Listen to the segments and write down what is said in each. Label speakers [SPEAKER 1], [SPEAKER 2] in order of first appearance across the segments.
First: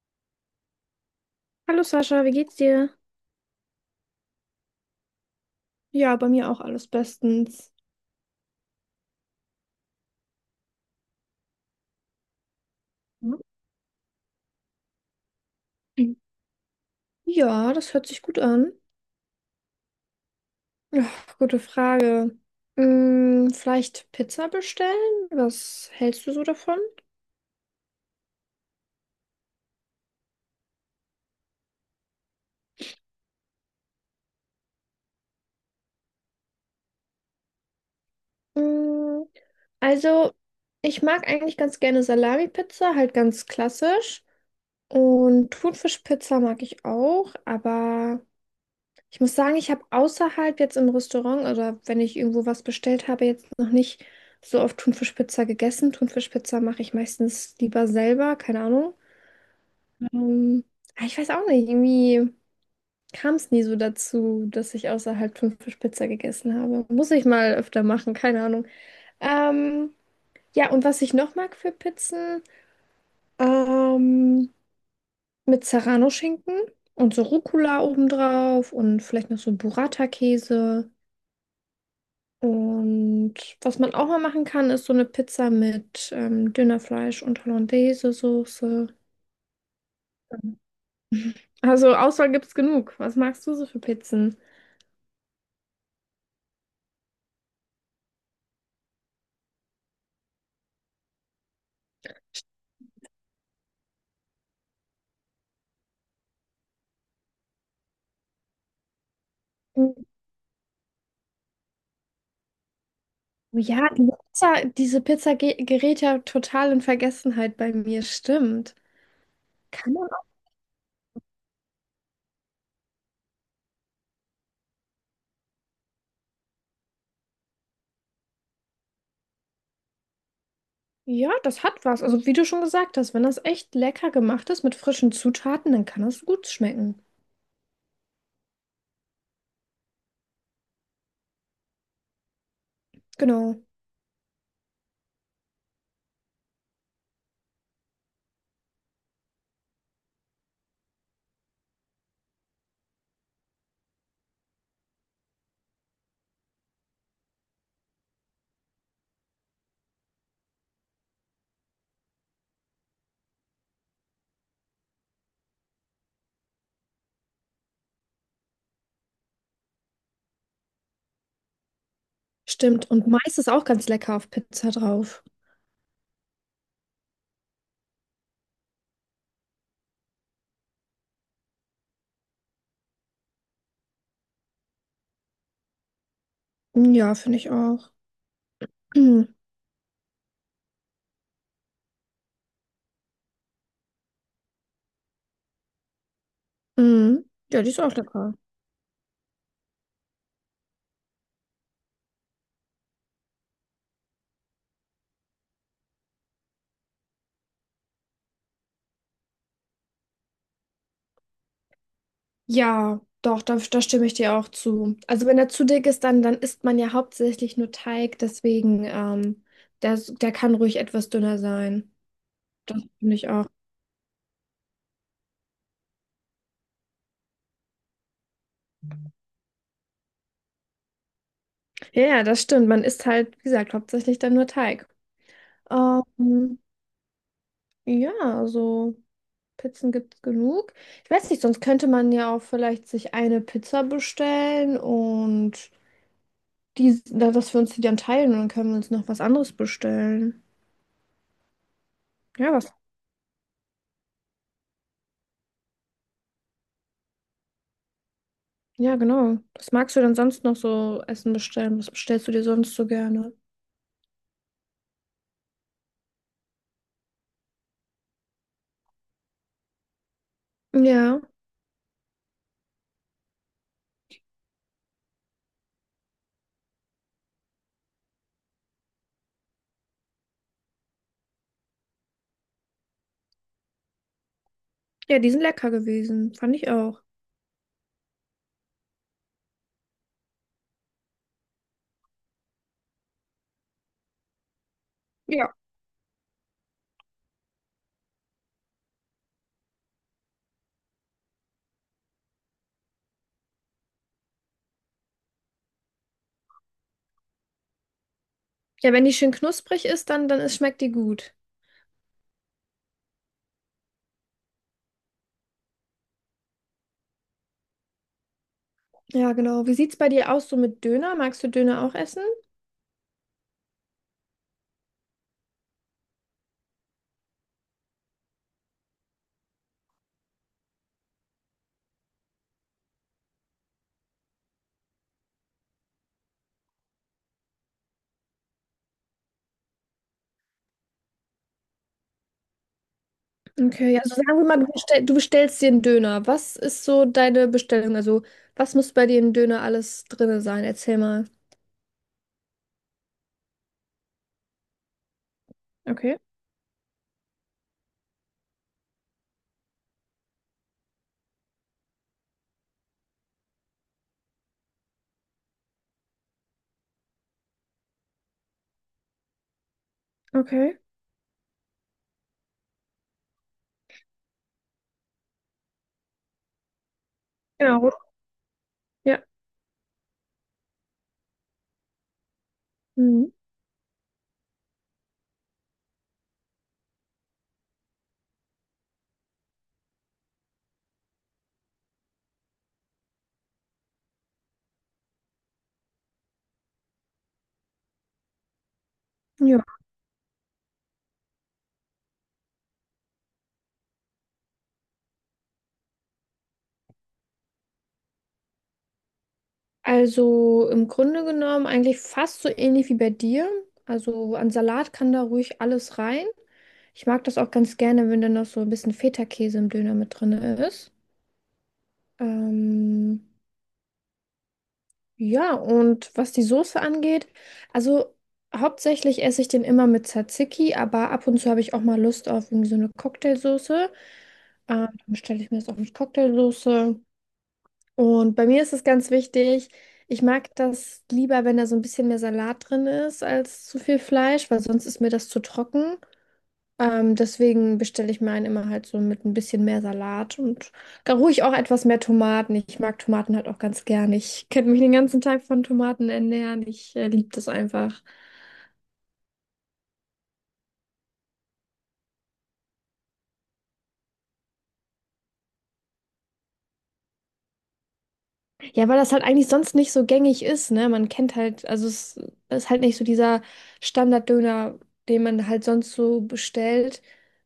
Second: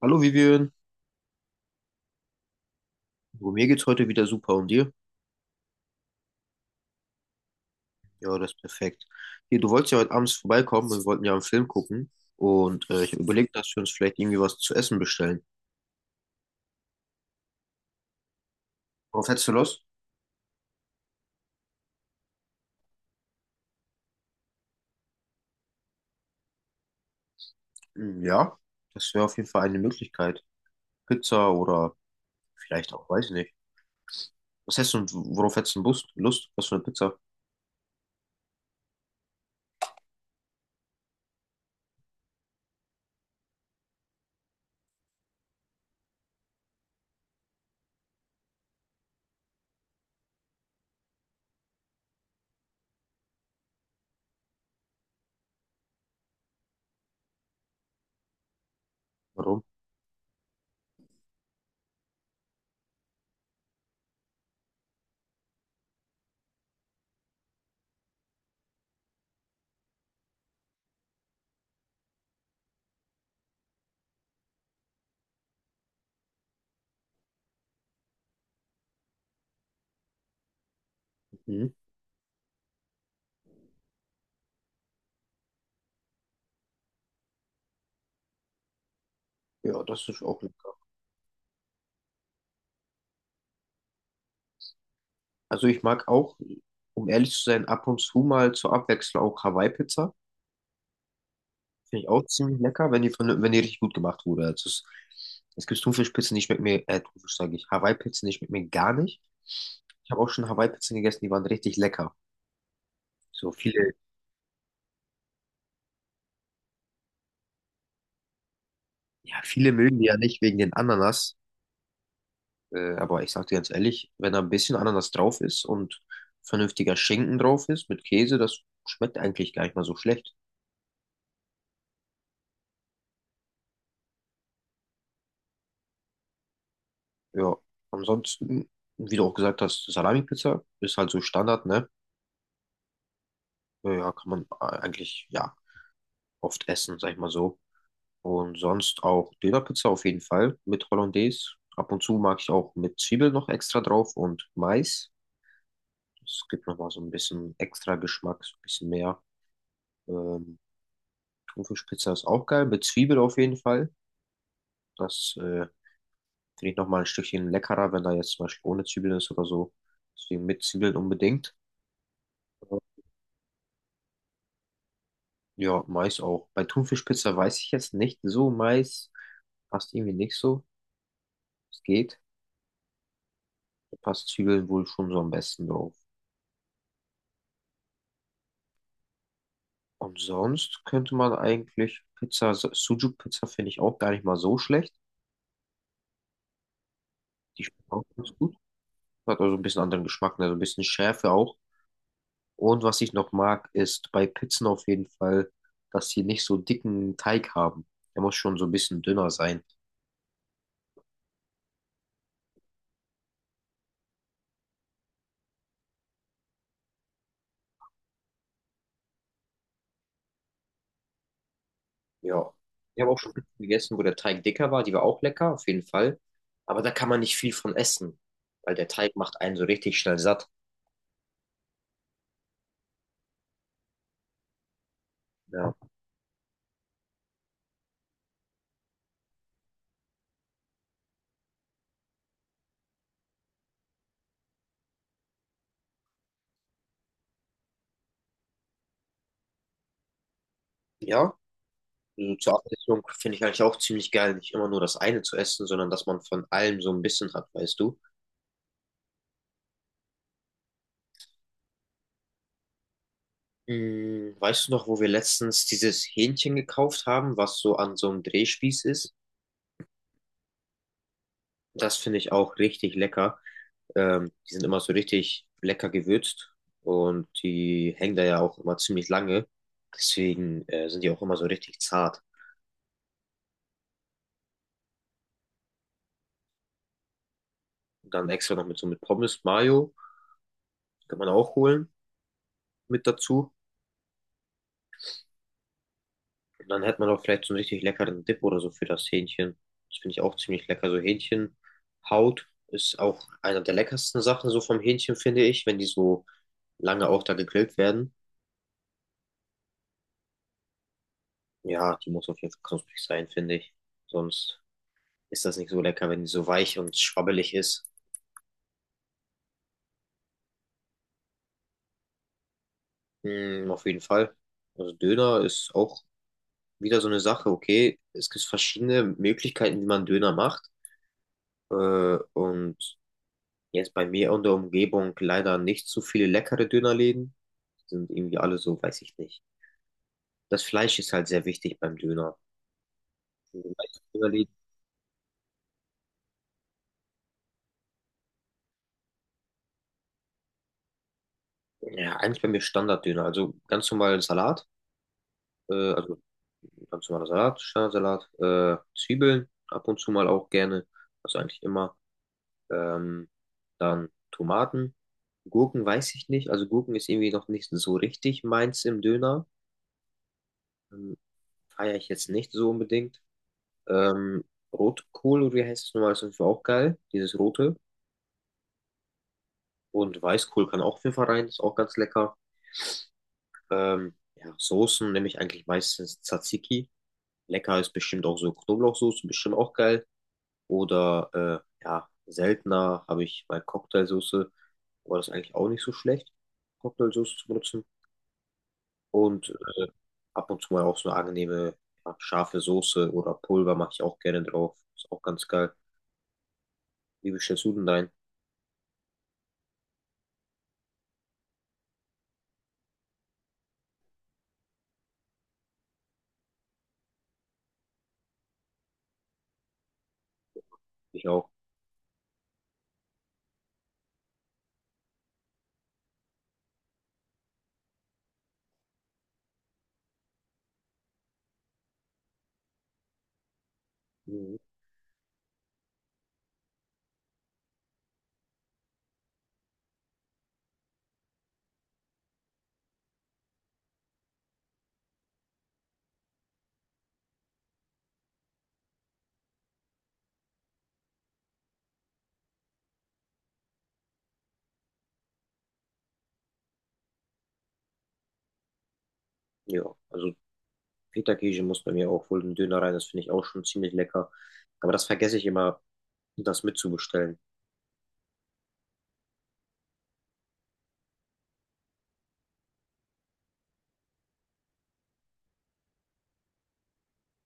[SPEAKER 1] Hallo Vivian,
[SPEAKER 2] Hallo Sascha, wie geht's dir?
[SPEAKER 1] oh, mir geht's heute wieder super und dir?
[SPEAKER 2] Ja, bei mir auch alles bestens.
[SPEAKER 1] Ja, das ist perfekt. Hier, du wolltest ja heute abends vorbeikommen und wir wollten ja einen Film gucken und ich habe überlegt, dass wir uns vielleicht irgendwie was zu essen bestellen.
[SPEAKER 2] Mhm. Ja, das hört sich gut an.
[SPEAKER 1] Worauf hättest du Lust?
[SPEAKER 2] Ja, gute Frage. Vielleicht Pizza bestellen? Was hältst du so davon?
[SPEAKER 1] Hm, ja, das wäre auf jeden Fall eine Möglichkeit. Pizza oder vielleicht auch, weiß ich nicht. Was hättest du, worauf hättest du Lust? Was für eine Pizza?
[SPEAKER 2] Mm, also, ich mag eigentlich ganz gerne Salami-Pizza, halt ganz klassisch. Und Thunfischpizza mag ich auch, aber ich muss sagen, ich habe außerhalb jetzt im Restaurant oder wenn ich irgendwo was bestellt habe, jetzt noch nicht so oft Thunfischpizza gegessen. Thunfischpizza mache ich meistens lieber selber, keine Ahnung.
[SPEAKER 1] Warum?
[SPEAKER 2] Ähm, aber ich weiß auch nicht, irgendwie kam es nie so dazu, dass ich außerhalb Thunfischpizza gegessen habe. Muss ich mal öfter machen, keine Ahnung. Ähm, ja, und was ich noch mag für Pizzen, ähm, mit Serrano-Schinken und so Rucola obendrauf und vielleicht noch so Burrata-Käse.
[SPEAKER 1] Mhm.
[SPEAKER 2] Und was man auch mal machen kann, ist so eine Pizza mit Dönerfleisch und Hollandaise-Soße.
[SPEAKER 1] Ja, das ist auch lecker.
[SPEAKER 2] Also Auswahl gibt's genug. Was magst du so für Pizzen?
[SPEAKER 1] Also ich mag auch, um ehrlich zu sein, ab und zu mal zur Abwechslung auch Hawaii-Pizza. Finde ich auch ziemlich lecker, wenn die, wenn die richtig gut gemacht wurde. Es gibt Thunfischpizzen, die schmecken mir, Hawaii-Pizzen, die schmecken mir gar nicht.
[SPEAKER 2] Mm,
[SPEAKER 1] Ich habe auch schon Hawaii-Pizzen gegessen, die waren richtig lecker. So
[SPEAKER 2] ja,
[SPEAKER 1] viele,
[SPEAKER 2] diese Pizza gerät ja total in Vergessenheit bei mir, stimmt.
[SPEAKER 1] ja, viele
[SPEAKER 2] Kann
[SPEAKER 1] mögen die
[SPEAKER 2] man
[SPEAKER 1] ja
[SPEAKER 2] auch?
[SPEAKER 1] nicht wegen den Ananas. Aber ich sage dir ganz ehrlich, wenn da ein bisschen Ananas drauf ist und vernünftiger Schinken drauf ist mit Käse, das schmeckt eigentlich gar nicht mal so schlecht.
[SPEAKER 2] Ja, das hat was. Also wie du schon gesagt hast, wenn das echt lecker gemacht ist mit frischen Zutaten, dann kann das gut schmecken.
[SPEAKER 1] Ja, ansonsten, wie du auch gesagt hast, Salami-Pizza ist halt so Standard, ne?
[SPEAKER 2] Genau,
[SPEAKER 1] Ja, kann man eigentlich, ja, oft essen, sag ich mal so. Und sonst auch Dönerpizza auf jeden Fall mit Hollandaise. Ab und zu mag ich auch mit Zwiebel noch extra drauf und Mais. Es gibt nochmal so ein bisschen extra Geschmack, so ein bisschen mehr. Ähm, Thunfischpizza ist auch geil, mit Zwiebel auf jeden Fall. Das finde ich nochmal ein Stückchen leckerer, wenn da jetzt zum Beispiel ohne Zwiebeln ist oder so. Deswegen mit Zwiebeln unbedingt.
[SPEAKER 2] stimmt. Und Mais ist auch ganz lecker auf Pizza drauf.
[SPEAKER 1] Ja, Mais auch. Bei Thunfischpizza weiß ich jetzt nicht so. Mais passt irgendwie nicht so. Es geht. Da passt Zwiebeln wohl schon so am besten drauf.
[SPEAKER 2] Mm, ja, finde ich auch.
[SPEAKER 1] Und sonst könnte man eigentlich Pizza, Sujuk-Pizza finde ich auch gar nicht mal so schlecht.
[SPEAKER 2] Mhm. Ja,
[SPEAKER 1] Die
[SPEAKER 2] die ist
[SPEAKER 1] schmeckt
[SPEAKER 2] auch
[SPEAKER 1] auch ganz
[SPEAKER 2] lecker.
[SPEAKER 1] gut. Hat also ein bisschen anderen Geschmack, ne? Also ein bisschen Schärfe auch. Und was ich noch mag, ist bei Pizzen auf jeden Fall, dass sie nicht so dicken Teig haben. Der muss schon so ein bisschen dünner sein.
[SPEAKER 2] Ja, doch, da stimme ich dir auch zu. Also wenn er zu dick ist, dann isst man ja hauptsächlich nur Teig, deswegen, der kann ruhig etwas dünner sein.
[SPEAKER 1] Ja.
[SPEAKER 2] Das
[SPEAKER 1] Ich habe
[SPEAKER 2] finde
[SPEAKER 1] auch
[SPEAKER 2] ich
[SPEAKER 1] schon
[SPEAKER 2] auch.
[SPEAKER 1] Pizzen gegessen, wo der Teig dicker war. Die war auch lecker, auf jeden Fall. Aber da kann man nicht viel von essen, weil der Teig macht einen so richtig schnell satt.
[SPEAKER 2] Ja, ja, das stimmt. Man isst halt, wie gesagt, hauptsächlich dann nur Teig.
[SPEAKER 1] Ja.
[SPEAKER 2] Ähm, ja, also Pizzen gibt es genug. Ich weiß nicht, sonst könnte man ja auch vielleicht sich eine Pizza bestellen und dass wir uns die dann teilen und dann können wir uns noch was anderes bestellen.
[SPEAKER 1] Ja, so
[SPEAKER 2] Ja,
[SPEAKER 1] zur
[SPEAKER 2] was?
[SPEAKER 1] Abwechslung finde ich eigentlich auch ziemlich geil, nicht immer nur das eine zu essen, sondern dass man von allem so ein bisschen hat, weißt du?
[SPEAKER 2] Ja, genau. Was magst du denn sonst noch so Essen bestellen? Was bestellst du dir sonst so gerne?
[SPEAKER 1] Hm, weißt du noch, wo wir letztens dieses Hähnchen gekauft haben, was so an so einem Drehspieß ist?
[SPEAKER 2] Ja,
[SPEAKER 1] Das finde ich auch richtig lecker. Die sind immer so richtig lecker gewürzt und die hängen da ja auch immer ziemlich lange. Deswegen sind die auch immer so richtig zart.
[SPEAKER 2] ja, die sind lecker gewesen. Fand ich auch.
[SPEAKER 1] Dann extra noch mit so mit Pommes, Mayo, kann man auch holen mit dazu.
[SPEAKER 2] Ja.
[SPEAKER 1] Und dann hat man auch vielleicht so einen richtig leckeren Dip oder so für das Hähnchen. Das finde ich auch ziemlich lecker. So Hähnchenhaut ist auch einer der leckersten Sachen so vom Hähnchen, finde ich, wenn die so lange auch da gegrillt werden.
[SPEAKER 2] Ja, wenn die schön knusprig ist, dann ist, schmeckt die gut.
[SPEAKER 1] Ja, die muss auf jeden Fall knusprig sein, finde ich. Sonst ist das nicht so lecker, wenn die so weich und schwabbelig ist.
[SPEAKER 2] Ja, genau. Wie sieht's bei dir aus so mit Döner? Magst du Döner auch essen?
[SPEAKER 1] Mm, auf jeden Fall. Also Döner ist auch wieder so eine Sache, okay. Es gibt verschiedene Möglichkeiten, wie man Döner macht. Äh, und jetzt bei mir in der Umgebung leider nicht so viele leckere Dönerläden. Die sind irgendwie alle so, weiß ich nicht. Das Fleisch ist halt sehr wichtig beim Döner. Die
[SPEAKER 2] Okay, ja,
[SPEAKER 1] meisten
[SPEAKER 2] also sagen wir
[SPEAKER 1] Dönerläden,
[SPEAKER 2] mal, du bestellst dir einen Döner. Was ist so deine Bestellung? Also, was muss bei dir im Döner alles drin sein? Erzähl mal.
[SPEAKER 1] ja, eigentlich bei mir Standarddöner. Also ganz normalen Salat, äh,
[SPEAKER 2] Okay.
[SPEAKER 1] also ganz normaler Salat, Standardsalat, Zwiebeln, ab und zu mal auch gerne, also eigentlich immer. Ähm, dann Tomaten, Gurken weiß ich nicht. Also Gurken ist irgendwie noch nicht so richtig meins im Döner.
[SPEAKER 2] Okay.
[SPEAKER 1] Ähm, feiere ich jetzt nicht so unbedingt. Ähm, Rotkohl, oder wie heißt es nochmal, ist auf jeden Fall auch geil, dieses rote.
[SPEAKER 2] Genau. Ja.
[SPEAKER 1] Und Weißkohl kann auch auf jeden Fall rein, ist auch ganz lecker.
[SPEAKER 2] Mhm.
[SPEAKER 1] Ja, Soßen nehme ich eigentlich meistens Tzatziki. Lecker ist bestimmt auch so Knoblauchsoße, bestimmt auch geil. Oder ja, seltener habe ich mal Cocktailsoße, aber das ist eigentlich auch nicht so schlecht, Cocktailsoße zu benutzen. Und
[SPEAKER 2] Ja.
[SPEAKER 1] äh, ab und zu mal auch so eine angenehme, ja, scharfe Soße oder Pulver mache ich auch gerne drauf. Ist auch ganz geil. Wie bestellst du denn dein?
[SPEAKER 2] Also im Grunde genommen eigentlich fast so ähnlich wie bei dir. Also an Salat kann da ruhig alles rein. Ich mag das auch ganz gerne, wenn da noch so ein bisschen Feta-Käse im Döner mit drin ist.
[SPEAKER 1] Ich auch.
[SPEAKER 2] Ähm, ja, und was die Soße angeht, also hauptsächlich esse ich den immer mit Tzatziki, aber ab und zu habe ich auch mal Lust auf irgendwie so eine Cocktailsoße.
[SPEAKER 1] Mhm.
[SPEAKER 2] Dann bestelle ich mir das auch mit Cocktailsoße. Und bei mir ist es ganz wichtig, ich mag das lieber, wenn da so ein bisschen mehr Salat drin ist, als zu viel Fleisch, weil sonst ist mir das zu trocken. Deswegen bestelle ich meinen immer halt so mit ein bisschen mehr Salat und gar ruhig auch etwas mehr Tomaten. Ich mag Tomaten halt auch ganz gern. Ich könnte mich den ganzen Tag von Tomaten ernähren. Ich liebe das einfach.
[SPEAKER 1] Ja, also Feta-Käse muss bei mir auch wohl ein Döner rein, das finde ich auch schon ziemlich lecker. Aber das vergesse ich immer, das mitzubestellen.
[SPEAKER 2] Ja, weil das halt eigentlich sonst nicht so gängig ist, ne? Man kennt halt, also es ist halt nicht so dieser Standarddöner, den man halt sonst so bestellt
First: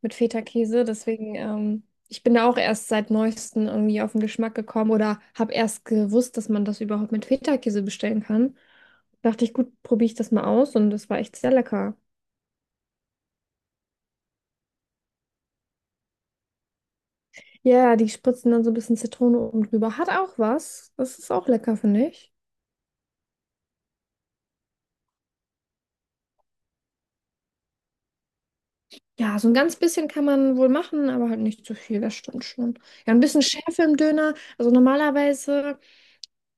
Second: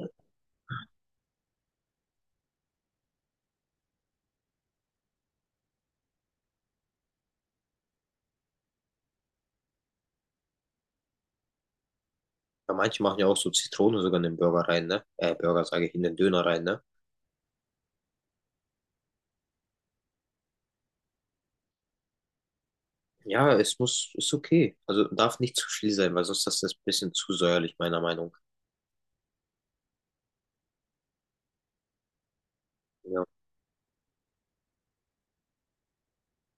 [SPEAKER 2] mit Feta-Käse. Deswegen, ich bin da auch erst seit neuestem irgendwie auf den Geschmack gekommen oder habe erst gewusst, dass man das überhaupt mit Feta-Käse bestellen kann. Dachte ich, gut, probiere ich das mal aus und das war echt sehr lecker.
[SPEAKER 1] Weil manche machen ja auch so Zitrone sogar in den Burger rein, ne? In den Döner rein, ne?
[SPEAKER 2] Ja, die spritzen dann so ein bisschen Zitrone oben drüber. Hat auch was. Das ist auch lecker, finde ich.
[SPEAKER 1] Ja, es muss, ist okay. Also darf nicht zu viel sein, weil sonst ist das ein bisschen zu säuerlich, meiner Meinung.
[SPEAKER 2] Ja, so ein ganz bisschen kann man wohl machen, aber halt nicht zu viel, das stimmt schon. Ja, ein
[SPEAKER 1] Ja,
[SPEAKER 2] bisschen Schärfe im Döner. Also normalerweise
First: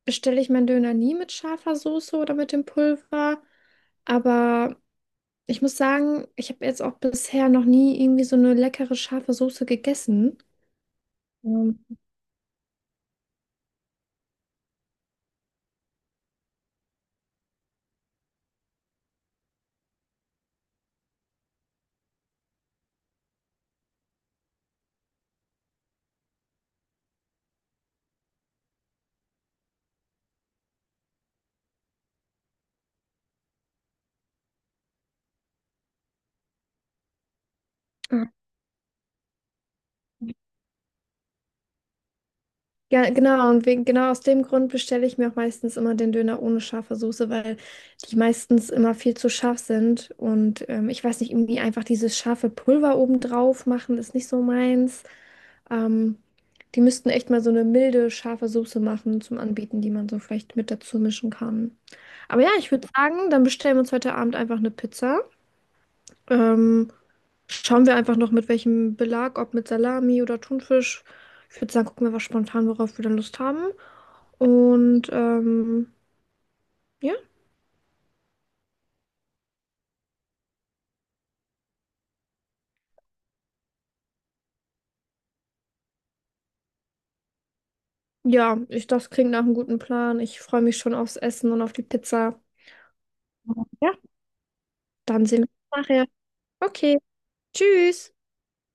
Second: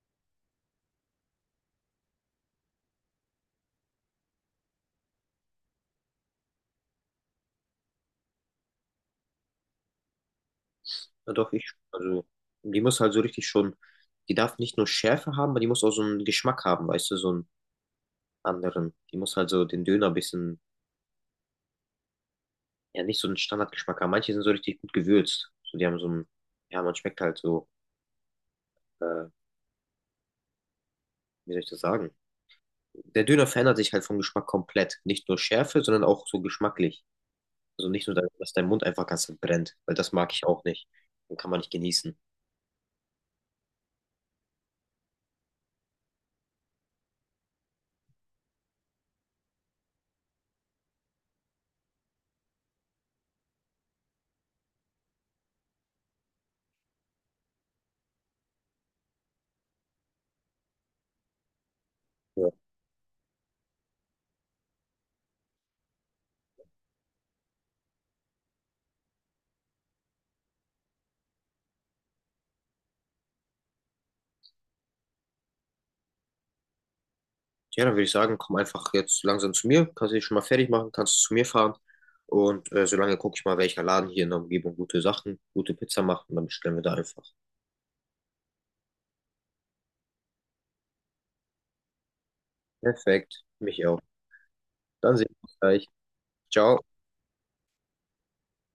[SPEAKER 2] bestelle ich meinen Döner nie mit scharfer Soße oder mit dem Pulver. Aber ich muss sagen, ich habe jetzt auch bisher noch nie irgendwie so eine leckere scharfe Soße gegessen.
[SPEAKER 1] ja doch,
[SPEAKER 2] Ähm,
[SPEAKER 1] also die muss halt so richtig schon, die darf nicht nur Schärfe haben, aber die muss auch so einen Geschmack haben, weißt du, so einen anderen. Die muss halt so den Döner ein bisschen ja nicht so einen Standardgeschmack haben. Manche sind so richtig gut gewürzt. So, die haben so einen, ja, man schmeckt halt so, äh, wie soll ich das sagen? Der Döner verändert sich halt vom Geschmack komplett. Nicht nur Schärfe, sondern auch so geschmacklich. Also nicht nur, dass dein Mund einfach ganz brennt, weil das mag ich auch nicht. Dann kann man nicht genießen.
[SPEAKER 2] Ja, genau, genau aus dem Grund bestelle ich mir auch meistens immer den Döner ohne scharfe Soße, weil die meistens immer viel zu scharf sind. Und ich weiß nicht, irgendwie einfach dieses scharfe Pulver obendrauf machen, ist nicht so meins. Ähm, Die müssten echt mal so eine milde, scharfe Soße machen zum Anbieten, die man so vielleicht mit dazu mischen kann. Aber
[SPEAKER 1] Ja,
[SPEAKER 2] ja, ich würde sagen, dann bestellen wir uns heute Abend einfach eine Pizza. Ähm, Schauen wir einfach noch mit welchem Belag, ob mit Salami oder Thunfisch. Ich würde sagen, gucken wir was spontan, worauf wir dann Lust haben. Und ja,
[SPEAKER 1] ja dann würde ich sagen, komm einfach jetzt langsam zu mir, kannst dich schon mal fertig machen, kannst zu mir fahren. Und solange gucke ich mal, welcher Laden hier in der Umgebung gute Sachen, gute Pizza macht und dann bestellen wir da einfach.
[SPEAKER 2] das klingt nach einem guten Plan. Ich freue mich schon aufs Essen und auf die Pizza.
[SPEAKER 1] Perfekt, mich
[SPEAKER 2] Ja.
[SPEAKER 1] auch. Dann
[SPEAKER 2] Dann
[SPEAKER 1] sehen wir
[SPEAKER 2] sehen
[SPEAKER 1] uns
[SPEAKER 2] wir
[SPEAKER 1] gleich.
[SPEAKER 2] uns nachher.
[SPEAKER 1] Ciao.
[SPEAKER 2] Okay, tschüss.